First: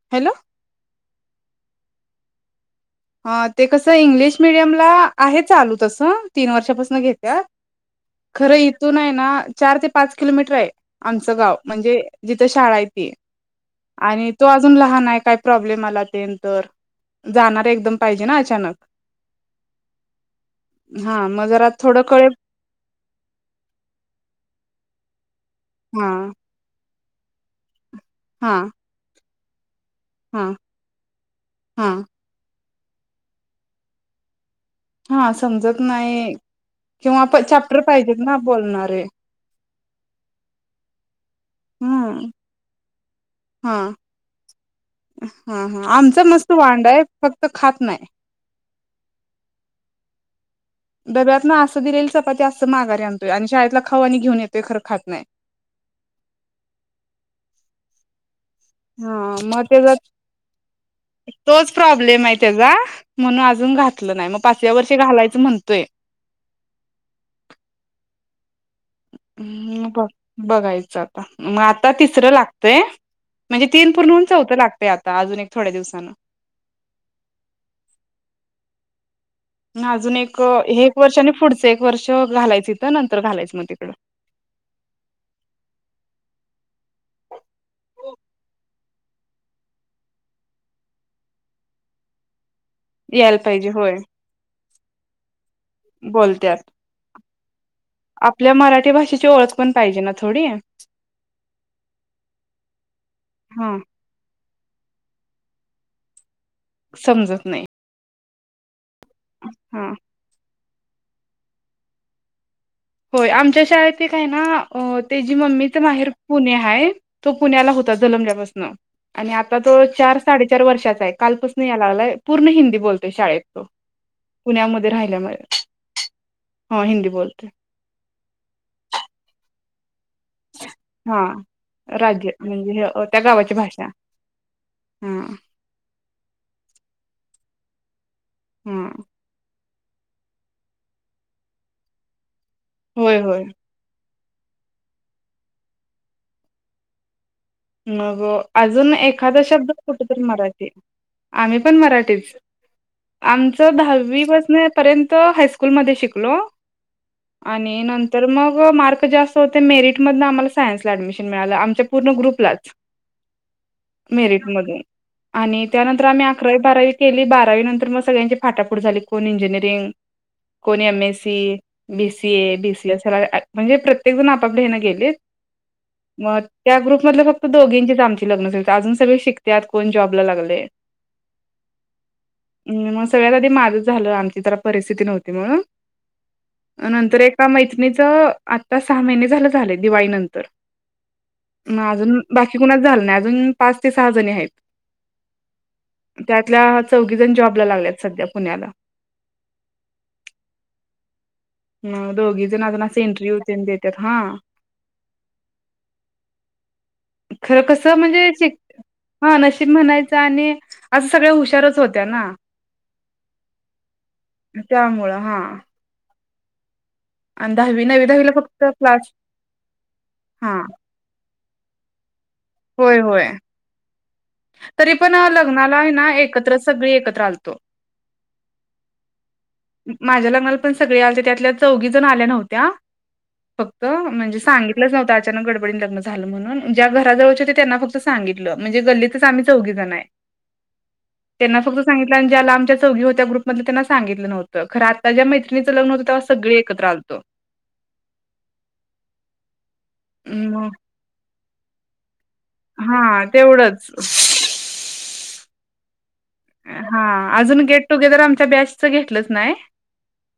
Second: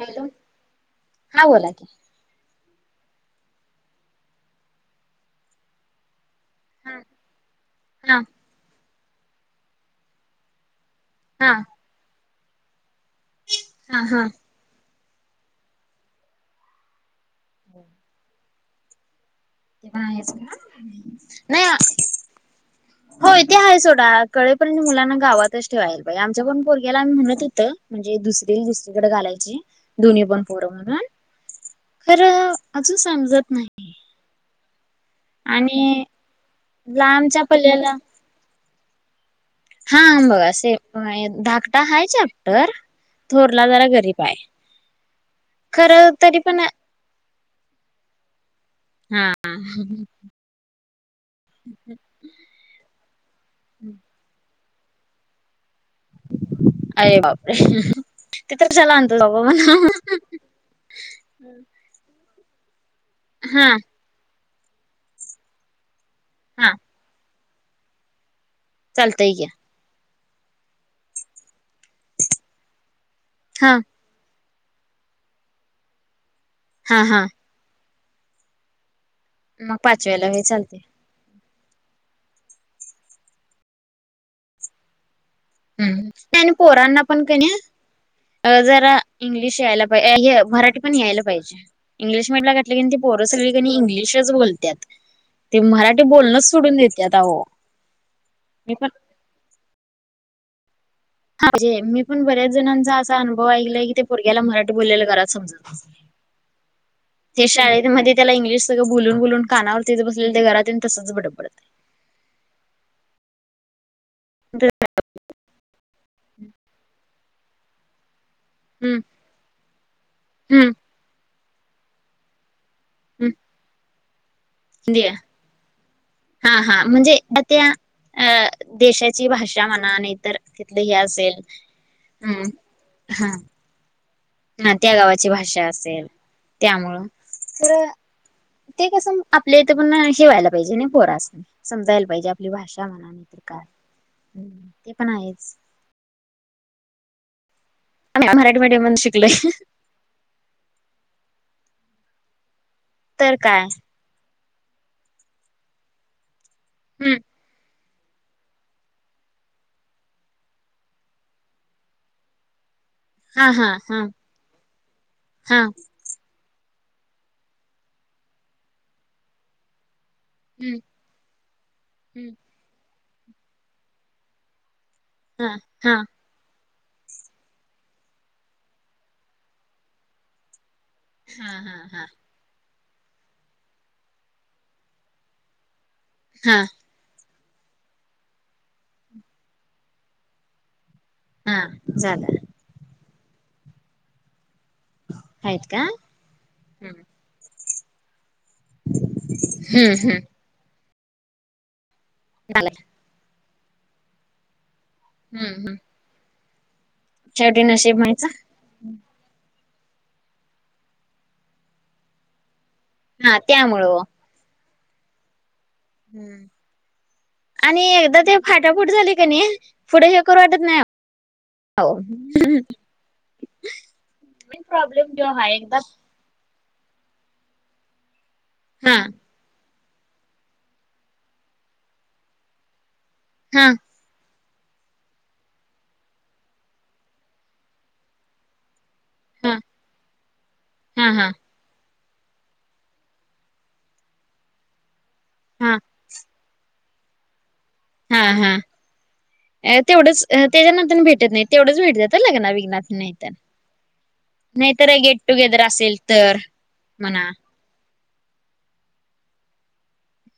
Hello हा बोला की हा ते कसं इंग्लिश मिडियमला आहे चालू तसं तीन हा वर्षापासन घेत्यात. हा खरं इथून आहे ना चार ते पाच किलोमीटर आहे आमचं हा गाव म्हणजे जिथे शाळा य त हा हा आणि तो अजून लहान आहे काय प्रॉब्लेम आला तेंत जाणार एकदम पाहिजे ना अचानक च हा मग नाही जरा थोडं कळेल होय ते आहे सोडा कळेपर्यंत मुलांना गावातच ठेवायला हा पाहिजे आमच्या पण बोल ला आमही म्हणत होत म्हणजे हा दुसरी दुसरीकडे घालायची दोन्ही पण हा पोरं म्हणून हा खरं अजून समजत नाही हा समजत आणि नाही किंवा प लांबच्या चॅप्टर पल्ल्याला पाहिजेत ना बोलणारे हा बघा से धाकटा हाय हम्म चॅप्टर थोरला हा जरा गरीब बाय हा हा आमचा मस्त वांडा आहे फक्त खात नाही हा डब्यात ना असं दिलेली चपाती अस अस माघारी आणतोय आणि शाळेतला खाऊ आनी घेऊन येतय खरं खात नाही. अरे बापरे ते तर कशालातो हा बाबा मग त्याचा म्हणा. तोच प्रब्लेम आहे त्याचा म्हणून हा अजून घात लं नाही मग पाचव्या वर्षी घालायचं म्हणतोय. हा. चालतय की. म पाहु. बघायचं आता मग आता तिसरं लागतय म्हणजे हा तीन पूर्णहून चौथं लाग ते आता अजून एक थोड्या दिवसान. हा हा‌. मग ना अजून पाचव्याला एक, होय चालतय एक वर्ष आणि पुढचं एक वर्ष घालायचं नंतर घालायचं मग तिकड. हम्म त्यान पोरांना पण का नाही. जरा इंग्लिश यायला पाहिजे अ हे मराठी पण यायला पाहिजे इंग्लिश म्हटलं का ते अन ते पोर यायला सगळीका पाहिजे नाही होय इंग्लिशच बोलत्यात. ते मराठी बोलणंच बोलत्यात सोडून देतात आहो. आपल्या मराठी भाषेची ओळख पण पाहिजे ना थोडी. ह म्हजे मी पण बऱ्याच जणांचा असा अनुभव हा ऐकलाय कि ते पोरग्याला मराठी बोललेल घरात समजत नाही समजत ते नाही शाळेत. म्हणजे त्याला इंग्लिश सगळं बोलून, बोलून कानावर हा तेच बसलेल ते घरात येऊन तसंच बड बडतय. होय आमच्या शाळेत ते काय आहे न त्याची मम्मी तर माहेर पुणे आहे तो पुण्याला होता जलंमल्या पासुन हम्म आणि आता तो चार, साडे चार हम्म वर्षाचा आहे. कालपासन यालागला हाय पूर्ण हिंदी बोलते शाळेत तो पुण्यामध्ये हिंदी हाय राहिल्यामुळे हा, ह हा हिंदी म्हणजे बोलतोय आत्या अ देशाची भाषा म्हणा नाही तर तिथल हे हा असेल राज्य हम्म, म्हणजे हे अ, त्या हा. गावाची भाषा. ना त्या हा गावाची भाषा असेल त्यामुळं तर हा ते कसं? आपल्या इथे पण शेवायला पाहिजे नाही पोरास नाही समजायला पाहिजे आपली भाषा म्हणा होय होय काय. ते पण आहेच. मग आम्ही मराठी मीडियम अजून मधून एखादा शिकलोय शब्द कुठ तरी मराठी आम्ही पण मराठीच तर आमच काय दहावी पण म पर्यंत हायस्कूलमध्ये शिकलो हम्म आणि न तर मग मार्क जास्त होते मेरिटमधनं आम्हाला सायन्सला ऍडमिशन मिळालं आमच्या पूर्ण ग्रुपलाच. हा हा हा मेरिट मधून हा आणि त्यानंतर आम्ही अकरावी, बारावी केली बारावी नंतर मग सगळ्यांची फाटाफुट झाली कोण इंजिनिअरिंग हम्म कोणी M, S, C, - B, C, हम्म ए, - बी, सी, ए. म्हणजे प्रत्येक जण आपापल्या हेनं गेलेत. हा, हा. मग त्या ग्रुपमधल फक्त फक्त दोघींचीच आमची लग्न झालीत अजून सगळे शिकतात कोण जॉबला लागले. हा हा हा. मग सगळ्यात आधी माझच झालं आमची तर परिस्थिती नव्हती म्हणून हा. नंतर एका मैत्रणीच आता सहा महिने झालं झाले दिवाळीनंतर हा म अजून झालं बाकी कुणाच झाल नाही अजून पाच ते सहा जणी आहेत. आहेत का त्यातल्या चौघी जण जॉबला लागल्यात सध्या पुण्याला हम्म हम्म. ह दोघी जण अजून अस इंटरव्यू ते न देतात हा. हम्म हम्म. खरं शेवटी कसं नशीब म्हणायचं म्हणजे हा नशीब म्हणायचं आणि असं सगळ हुशारच होत्या ना. हा त्यामुळं ओ! त्यामुळं हा. हम्म आणि दहावी नववी एकदा दहावीला ते फक्त फाटाफुट क्लास झाले का नाही पुढे हे करू हा वाटत नाही. हो. होय होय. [unintelligible] तरी प्रॉब्लेम पण जो हा लग्नाला एकदा हाय ना एकत्र सगळी एकत्र आलतो. हा. माझ्या लग्नाला पण सगळे आलते त्यातल्या चौघी जण आल्या नव्हत्या हा फक्त म्हणजे सांगितलंच न्हवत अचानक गडबडी लग्न झालं म्हणून ज्या घराजवळ होते त्यांना फक्त सांगितलं म्हणजे गल्लीतच आम्ही हा चौघी जण हाय हा हा त्यांना फक्त सांगितल आणि ज्या लांबच्या चौघी होत्या ग्रुपधल्या त्यांना सगितलं नव्हं खर आता ज्या मैत्रिणीच हा लग्न होत तेव्हा सगळे एकत्र आलतो. हा हा तेवढंच मग त्याच्यानंतर भेटत नाही तेवढच भेटतात लग्न वेळी. हां नाही तेवढंच नाहीतर गेट टुगेदर असेल तर हा म्हणा अजून गेट टुगेदर आमच्या बॅच घेतलंच नाही.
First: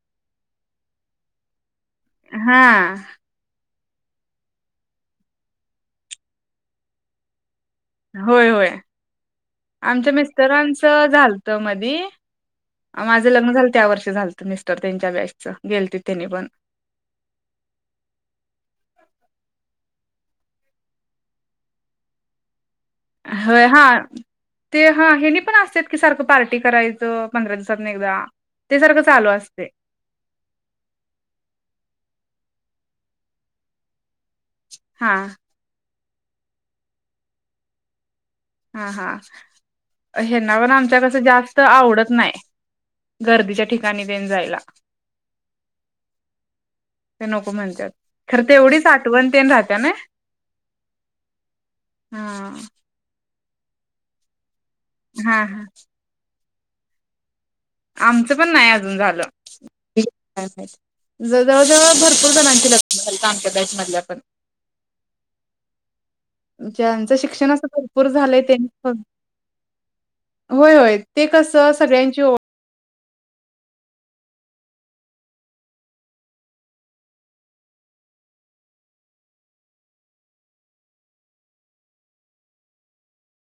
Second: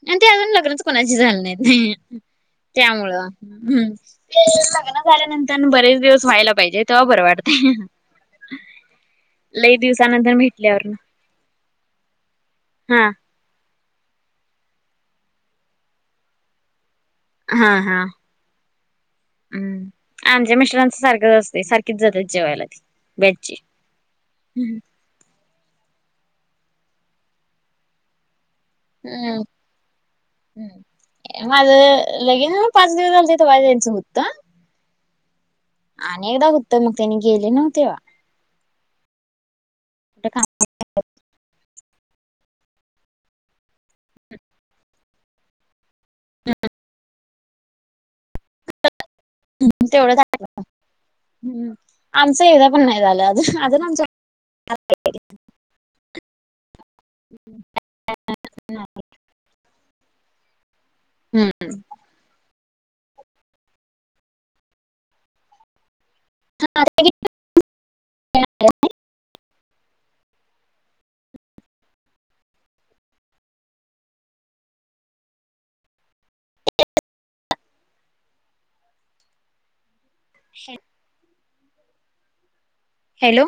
आणि ते अजून लग्नच कोणाची झाल नाहीत हां त्यामुळं हम् लग्न झाल्यानंतर बरेच दिवस व्हायला पाहिजे तेव्हा बरं वाटतंय. होय होय लई आमच्या दिवसानंतर भेटल्यावर मिस्टरांचं झालं त मधी हा माझ लग्न झालं त्या वर्षी झालत मिस्टर त्यांच्या बॅचच गेलती त्यांनी पण. हा हा! हम् आमच्या मिस्टरांचं सारखंच असतय सारखीच जातात जेवायला ते. होय हा ते हा हेनी पण असत्यात की सारखं पार्टी करायचं पंधरा दिवसांनी एकदा ते सारखं चालू हम्म असतय. माझं लगीन होऊन पाच दिवस झाल तवा जायचं होत. हा! अनि एकदा होतं मग त्यानी गेले नव्ह तेव्हा हा हा कुठं काम हेना पण आमच्या कसं जास्त त आवडत नाही गर्दीच्या ठिकाणी तेन जायला. ते नको म्हणतात. खरं तेवढीच आठवण तेन राहत्या नाय! तेवढं आमचं हा एकदा पण नाय झालं अजून आमच हा हा. आमचं पण नाही अजून झालं हम्म जवळ जवळ भरपूर जणांची लग्न आमच्या बॅच मधल्या आपण. ज्याचं शिक्षण आस भरपूर झालाय ते होय होय ते कस सगळ्यांची [inaudible] [unintelligible] हॅलो!